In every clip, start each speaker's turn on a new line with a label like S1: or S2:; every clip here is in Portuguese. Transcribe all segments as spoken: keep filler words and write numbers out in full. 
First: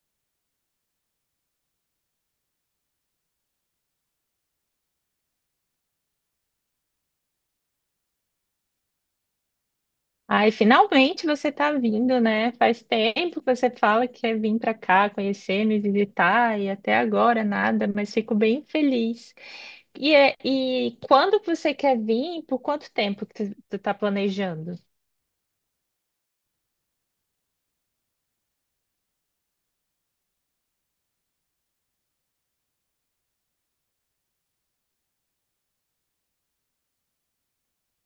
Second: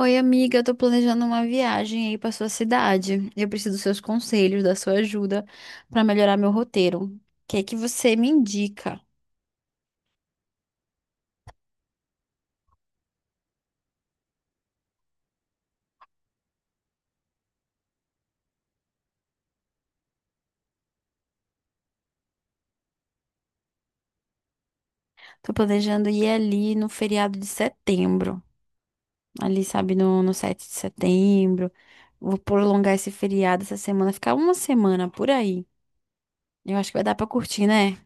S1: Oi, amiga, eu tô planejando uma viagem aí pra sua cidade. Eu preciso dos seus conselhos, da sua ajuda pra melhorar meu roteiro. O que é que você me indica?
S2: Ai, finalmente você tá vindo, né? Faz tempo que você fala que quer vir para cá conhecer, me visitar e até agora nada, mas fico bem feliz. E, é, e quando que você quer vir? Por quanto tempo que tu, tu tá planejando?
S1: Tô planejando ir ali no feriado de setembro. Ali, sabe, no, no sete de setembro. Vou prolongar esse feriado essa semana, ficar uma semana por aí. Eu acho que vai dar pra curtir, né?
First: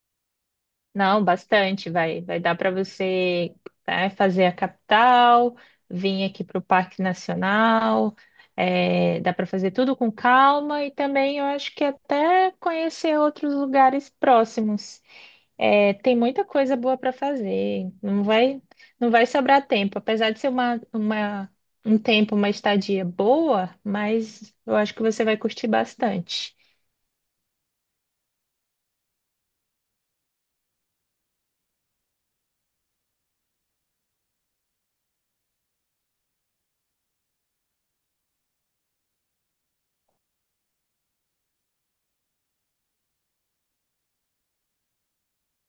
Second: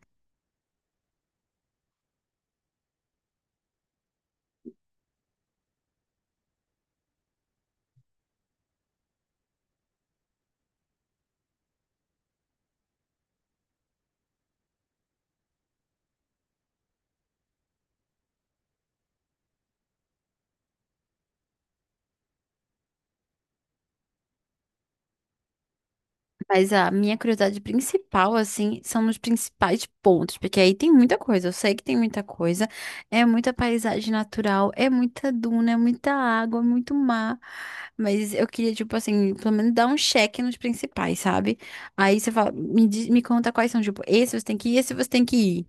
S2: Não, bastante, vai, vai dar para você, né, fazer a capital, vir aqui para o Parque Nacional. é, dá para fazer tudo com calma e também eu acho que até conhecer outros lugares próximos. É, tem muita coisa boa para fazer. Não vai, não vai sobrar tempo. Apesar de ser uma, uma, um tempo, uma estadia boa, mas eu acho que você vai curtir bastante.
S1: Mas a minha curiosidade principal, assim, são os principais pontos, porque aí tem muita coisa, eu sei que tem muita coisa, é muita paisagem natural, é muita duna, é muita água, é muito mar, mas eu queria, tipo assim, pelo menos dar um check nos principais, sabe? Aí você fala, me, diz- me conta quais são, tipo, esse você tem que ir, esse você tem que ir.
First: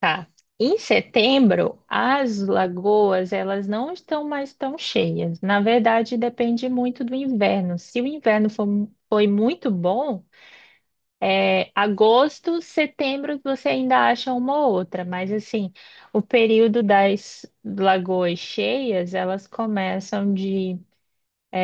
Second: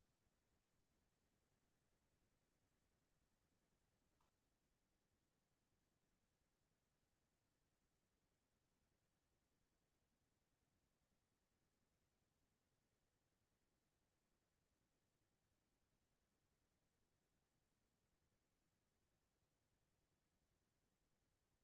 S2: Tá. Em setembro, as lagoas, elas não estão mais tão cheias. Na verdade, depende muito do inverno. Se o inverno for, foi muito bom, é, agosto, setembro, você ainda acha uma ou outra, mas assim, o período das lagoas cheias, elas começam de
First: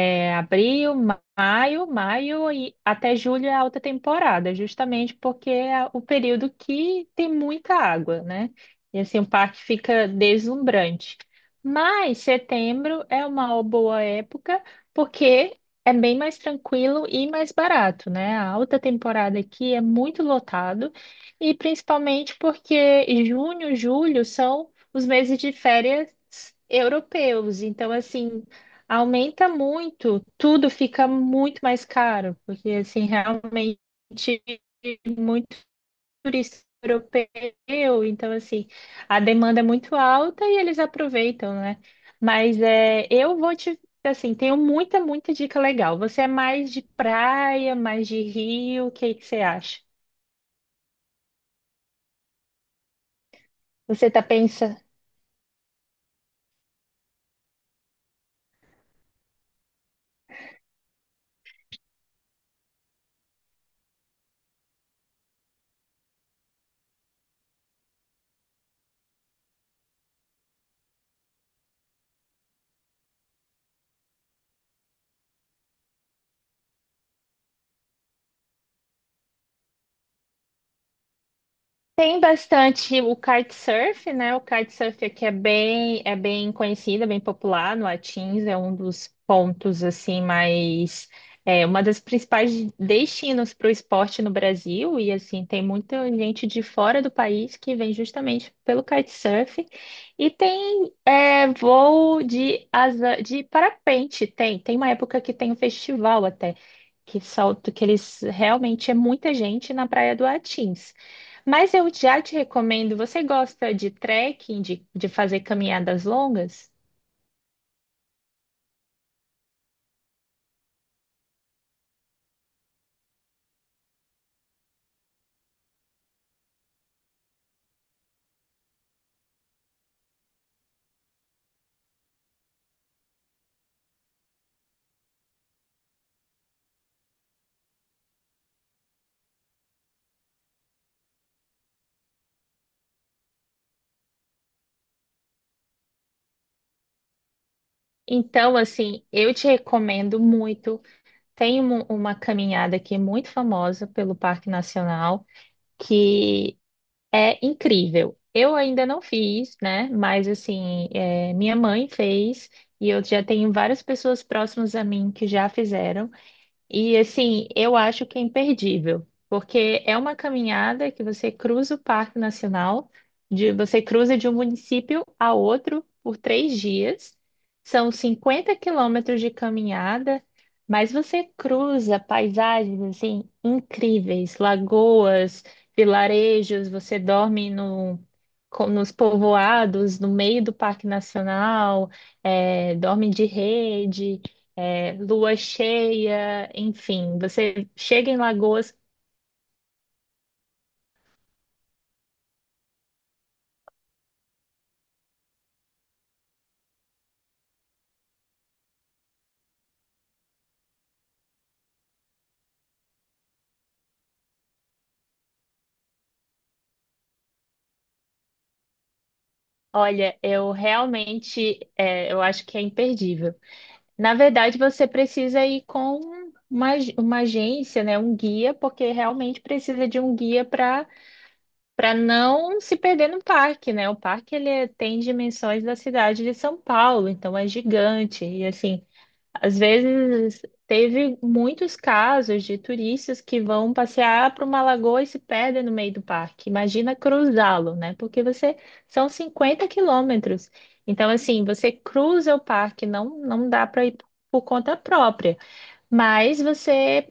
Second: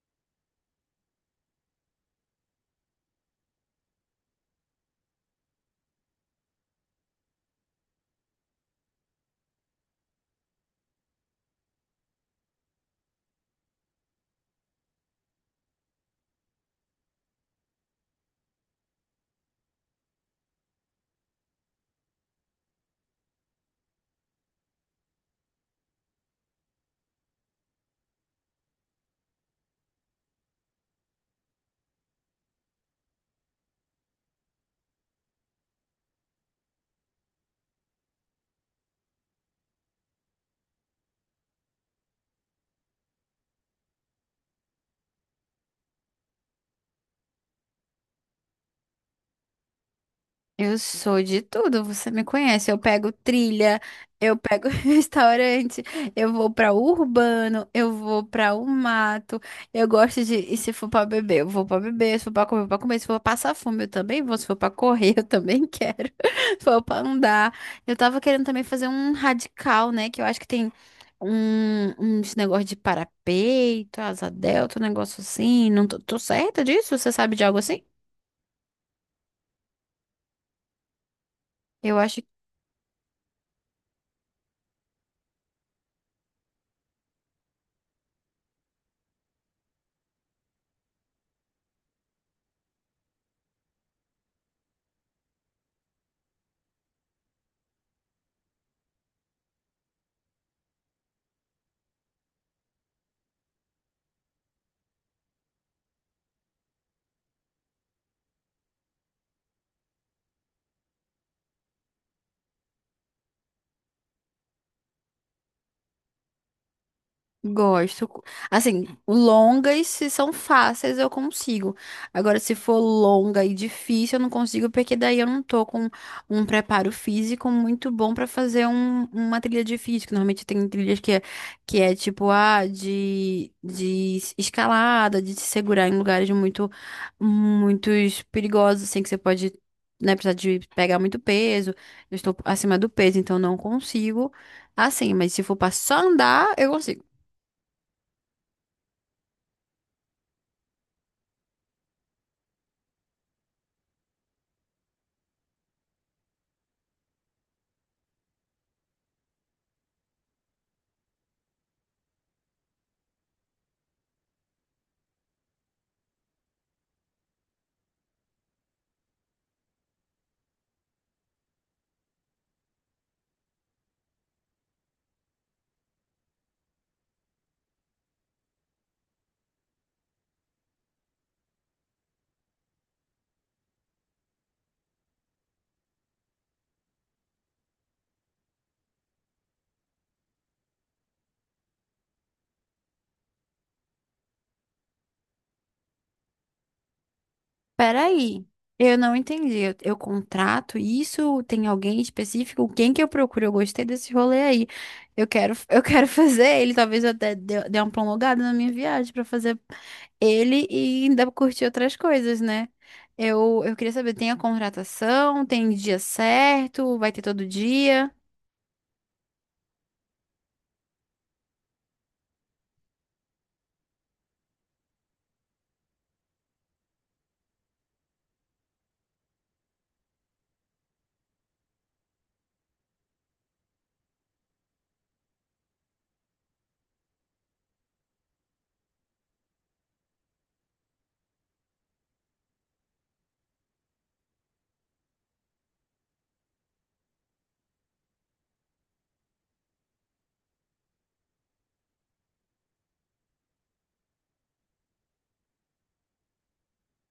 S2: é, abril, maio, maio e até julho é alta temporada, justamente porque é o período que tem muita água, né? E assim, o parque fica deslumbrante. Mas setembro é uma boa época porque é bem mais tranquilo e mais barato, né? A alta temporada aqui é muito lotado e principalmente porque junho, julho são os meses de férias europeus. Então, assim, Aumenta muito, tudo fica muito mais caro, porque assim, realmente muito turista europeu, então assim, a demanda é muito alta e eles aproveitam, né? Mas é, eu vou te, assim, tenho muita, muita dica legal. Você é mais de praia, mais de rio, o que que você acha?
S1: Eu sou de tudo, você me conhece. Eu pego trilha,
S2: Você tá
S1: eu pego
S2: pensando?
S1: restaurante, eu vou pra urbano, eu vou pra o mato. Eu gosto de, e se for pra beber, eu vou pra beber, se for pra comer, eu vou pra comer, se for pra passar fome, eu também vou, se for pra correr, eu também quero. Se for pra andar. Eu tava querendo também fazer um radical, né, que eu acho que tem um uns negócio de parapeito, asa delta, um negócio assim. Não tô, tô certa disso? Você sabe de algo assim? Eu acho.
S2: Tem bastante o kitesurf, né? O kitesurf aqui é bem, é bem, conhecido, é bem popular no Atins, é um dos pontos assim mais é uma das principais destinos para o esporte no Brasil e assim tem muita gente de fora do país que vem justamente pelo kitesurf e tem é, voo de asa de parapente, tem, tem uma época que tem um festival até que solto que eles realmente é muita gente na Praia do Atins. Mas eu já te recomendo, você gosta de trekking, de, de fazer caminhadas longas?
S1: Gosto. Assim, longas, se são fáceis, eu consigo. Agora, se for longa e difícil, eu não consigo, porque daí eu não tô com um preparo físico muito bom pra fazer um- uma trilha difícil. Que Normalmente tem trilhas que é, que é tipo, ah, de, de escalada, de se segurar em lugares muito, muitos perigosos, assim, que você pode, né, precisar de pegar muito peso. Eu estou acima do peso, então não consigo. Assim, mas se for pra só andar, eu consigo.
S2: Então, assim, eu te recomendo muito. Tem um- uma caminhada aqui muito famosa pelo Parque Nacional, que é incrível. Eu ainda não fiz, né? Mas, assim, é, minha mãe fez, e eu já tenho várias pessoas próximas a mim que já fizeram. E assim, eu acho que é imperdível, porque é uma caminhada que você cruza o Parque Nacional, de, você cruza de um município a outro por três dias. São cinquenta quilômetros de caminhada, mas você cruza paisagens assim incríveis, lagoas, vilarejos, você dorme no, com- nos povoados, no meio do Parque Nacional, eh, dorme de rede é, lua cheia, enfim, você chega em
S1: Peraí,
S2: Lagoas.
S1: eu não entendi. Eu, eu contrato isso? Tem alguém específico? Quem que eu procuro? Eu gostei desse rolê aí. Eu quero, eu quero fazer ele. Talvez eu até dê, dê uma prolongada na minha viagem pra fazer ele e ainda curtir outras coisas, né? Eu, eu queria saber, tem a contratação? Tem dia certo? Vai ter todo dia?
S2: Olha, eu realmente, é, eu acho que é imperdível. Na verdade, você precisa ir com uma, ag- uma agência, né, um guia, porque realmente precisa de um guia para para não se perder no parque, né? O parque ele é, tem dimensões da cidade de São Paulo, então é gigante e assim. Às vezes, teve muitos casos de turistas que vão passear para uma lagoa e se perdem no meio do parque. Imagina cruzá-lo, né? Porque você são 50 quilômetros. Então, assim, você cruza o parque, não, não dá para ir por conta própria, mas você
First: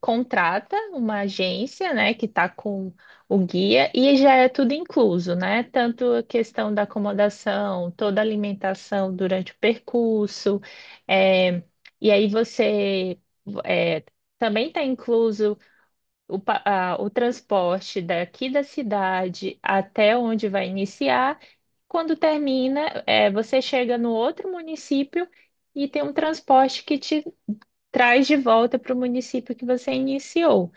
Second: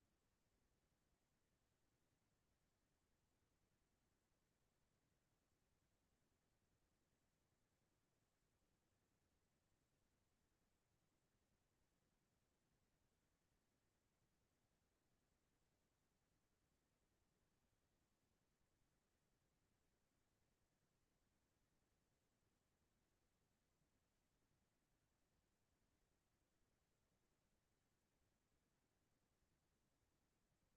S2: contrata uma agência, né, que está com o guia e já é tudo incluso, né? Tanto a questão da acomodação, toda a alimentação durante o percurso, é, e aí você é, também está incluso o, pa- a- o transporte daqui da cidade até onde vai iniciar. Quando termina, é, você chega no outro município e tem um transporte que te traz de volta para o município que você iniciou.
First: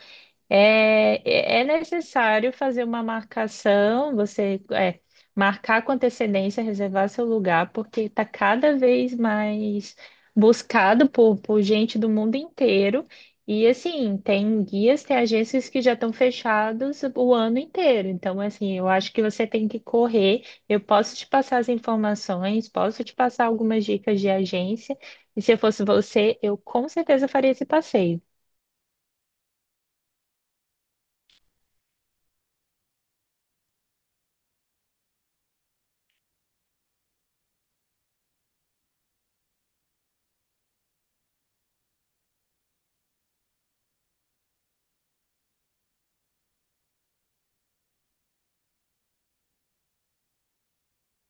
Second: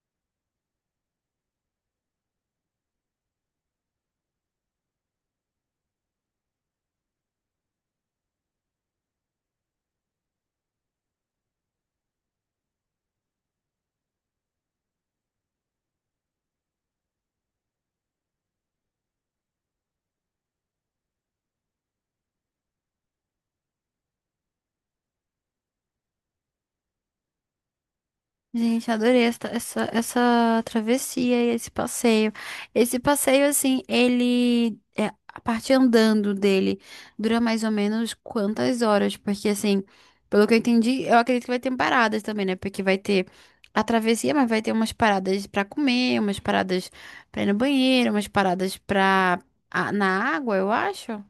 S2: É, é é necessário fazer uma marcação, você é, marcar com antecedência, reservar seu lugar, porque está cada vez mais buscado por, por gente do mundo inteiro. E assim, tem guias, tem agências que já estão fechados o ano inteiro. Então, assim, eu acho que você tem que correr. Eu posso te passar as informações, posso te passar algumas dicas de agência. E se eu fosse você, eu com certeza faria esse passeio.
S1: Gente, adorei essa essa, essa, travessia e esse passeio. Esse passeio, assim, ele. É, a parte andando dele dura mais ou menos quantas horas? Porque, assim, pelo que eu entendi, eu acredito que vai ter paradas também, né? Porque vai ter a travessia, mas vai ter umas paradas pra comer, umas paradas pra ir no banheiro, umas paradas pra. A- na água, eu acho.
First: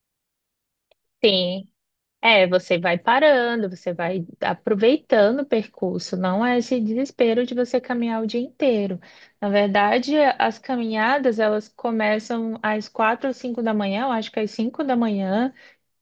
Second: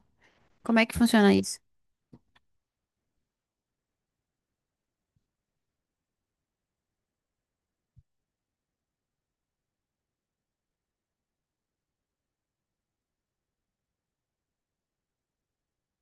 S1: Como é que funciona isso?
S2: Sim. É, você vai parando, você vai aproveitando o percurso, não é esse desespero de você caminhar o dia inteiro. Na verdade, as caminhadas, elas começam às quatro ou cinco da manhã, eu acho que é às cinco da manhã,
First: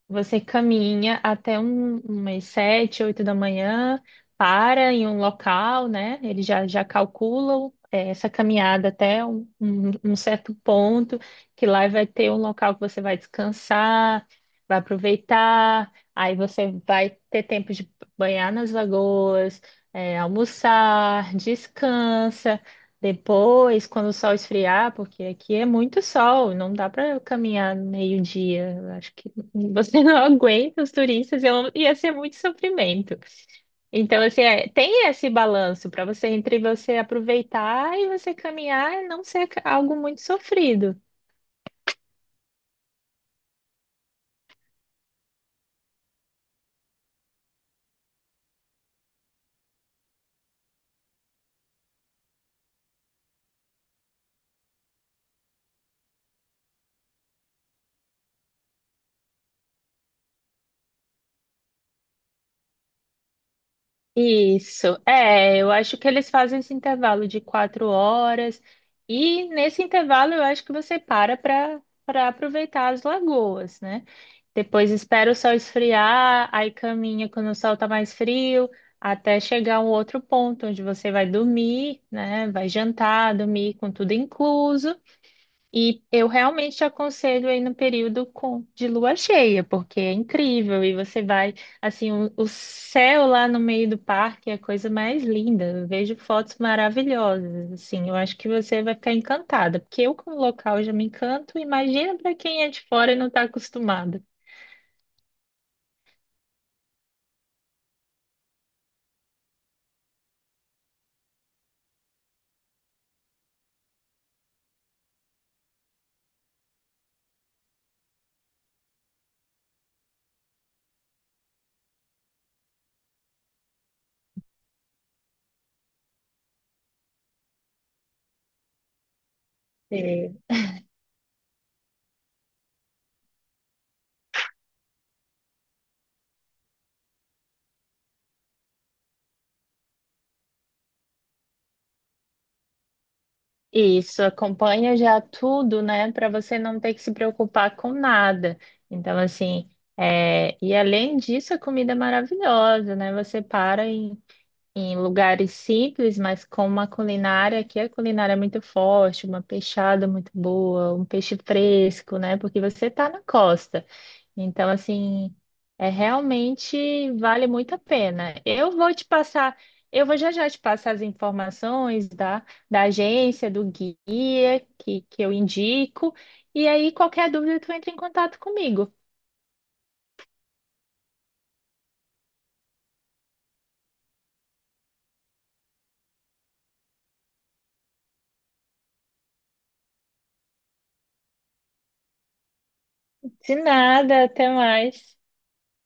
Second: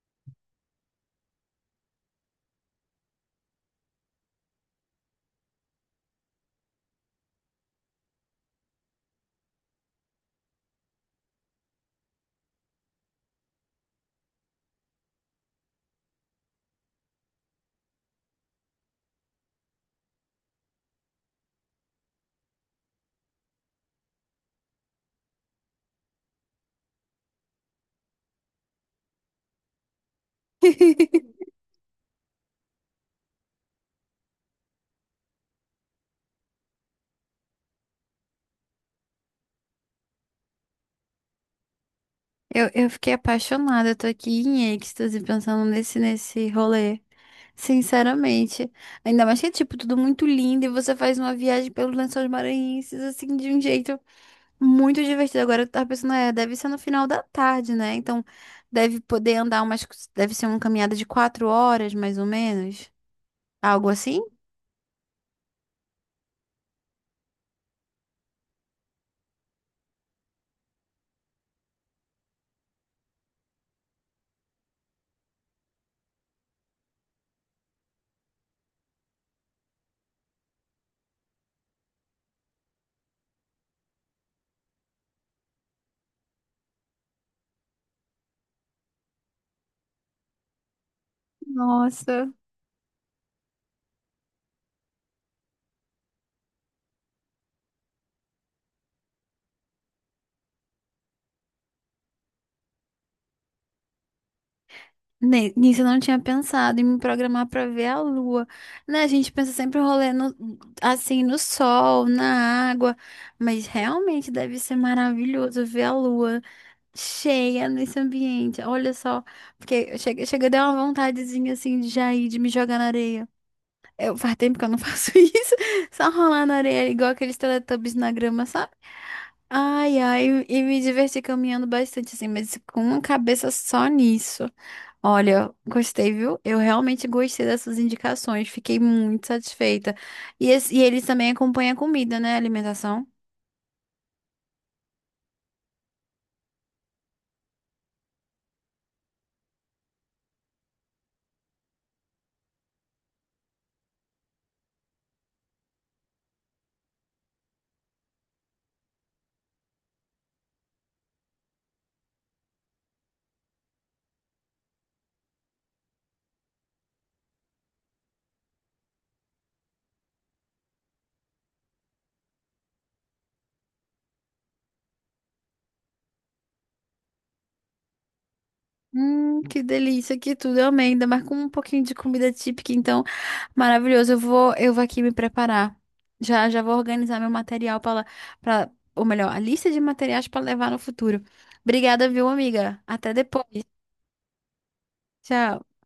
S2: você caminha até um, umas sete, oito da manhã, para em um local, né? Eles já, já calculam eh, essa caminhada até um, um- um certo ponto, que lá vai ter um local que você vai descansar, vai aproveitar, aí você vai ter tempo de banhar nas lagoas, eh, almoçar, descansa. Depois, quando o sol esfriar, porque aqui é muito sol, não dá para caminhar meio-dia. Eu Acho que você não aguenta os turistas, eu- ia ser muito sofrimento. Então, assim, é- tem esse balanço para você entre você aproveitar e você caminhar e não ser ca- algo muito sofrido.
S1: Eu, eu fiquei apaixonada, eu tô aqui em êxtase pensando nesse, nesse rolê. Sinceramente. Ainda mais que é, tipo, tudo muito lindo e você faz uma viagem pelos Lençóis Maranhenses, assim, de um jeito muito divertido. Agora eu tava pensando, é, deve ser no final da tarde, né? Então, deve poder andar umas, deve ser uma caminhada de quatro horas, mais ou menos. Algo assim?
S2: Isso, é, eu acho que eles fazem esse intervalo de quatro horas, e nesse intervalo eu acho que você para para para aproveitar as lagoas, né? Depois espera o sol esfriar, aí caminha quando o sol tá mais frio, até chegar a um outro ponto onde você vai dormir, né? Vai jantar, dormir com tudo incluso. E eu realmente te aconselho aí no período com, de lua cheia, porque é incrível. E você vai, assim,
S1: Nossa.
S2: o, o céu lá no meio do parque é a coisa mais linda. Eu vejo fotos maravilhosas, assim. Eu acho que você vai ficar encantada, porque eu, como local, já me encanto. Imagina para quem é de fora e não está acostumado.
S1: Ne- Nisso eu não tinha pensado em me programar pra ver a lua, né? A gente pensa sempre em rolê no, assim no sol, na água, mas realmente deve ser maravilhoso ver a lua cheia nesse ambiente. Olha só, porque chega, chega deu uma vontadezinha assim de já ir, de me jogar na areia. Eu, faz tempo que eu não faço isso, só rolar na areia, igual aqueles Teletubbies na grama, sabe? Ai,
S2: É.
S1: ai, e me diverti caminhando bastante assim, mas com uma cabeça só nisso. Olha, gostei, viu? Eu realmente gostei dessas indicações, fiquei muito satisfeita. E, esse- e eles também acompanham a comida, né? A alimentação.
S2: Isso, acompanha já tudo, né, para você não ter que se preocupar com nada. Então, assim, é, e além disso, a comida é maravilhosa, né? Você para em, em lugares simples, mas com uma culinária que a culinária é muito forte, uma peixada muito boa, um peixe fresco, né? Porque você está na costa. Então, assim, é realmente vale muito a pena. Eu vou te passar, eu vou já já te passar as informações da, da agência, do guia que, que eu indico. E aí, qualquer dúvida, tu entra em contato comigo.
S1: Hum, que delícia, que tudo, eu amei, ainda mais com um pouquinho de comida típica, então, maravilhoso, eu vou, eu vou aqui me preparar, já, já vou organizar meu material para, para, ou melhor, a lista de materiais para levar no futuro. Obrigada, viu, amiga? Até depois,
S2: De nada, até mais.
S1: tchau.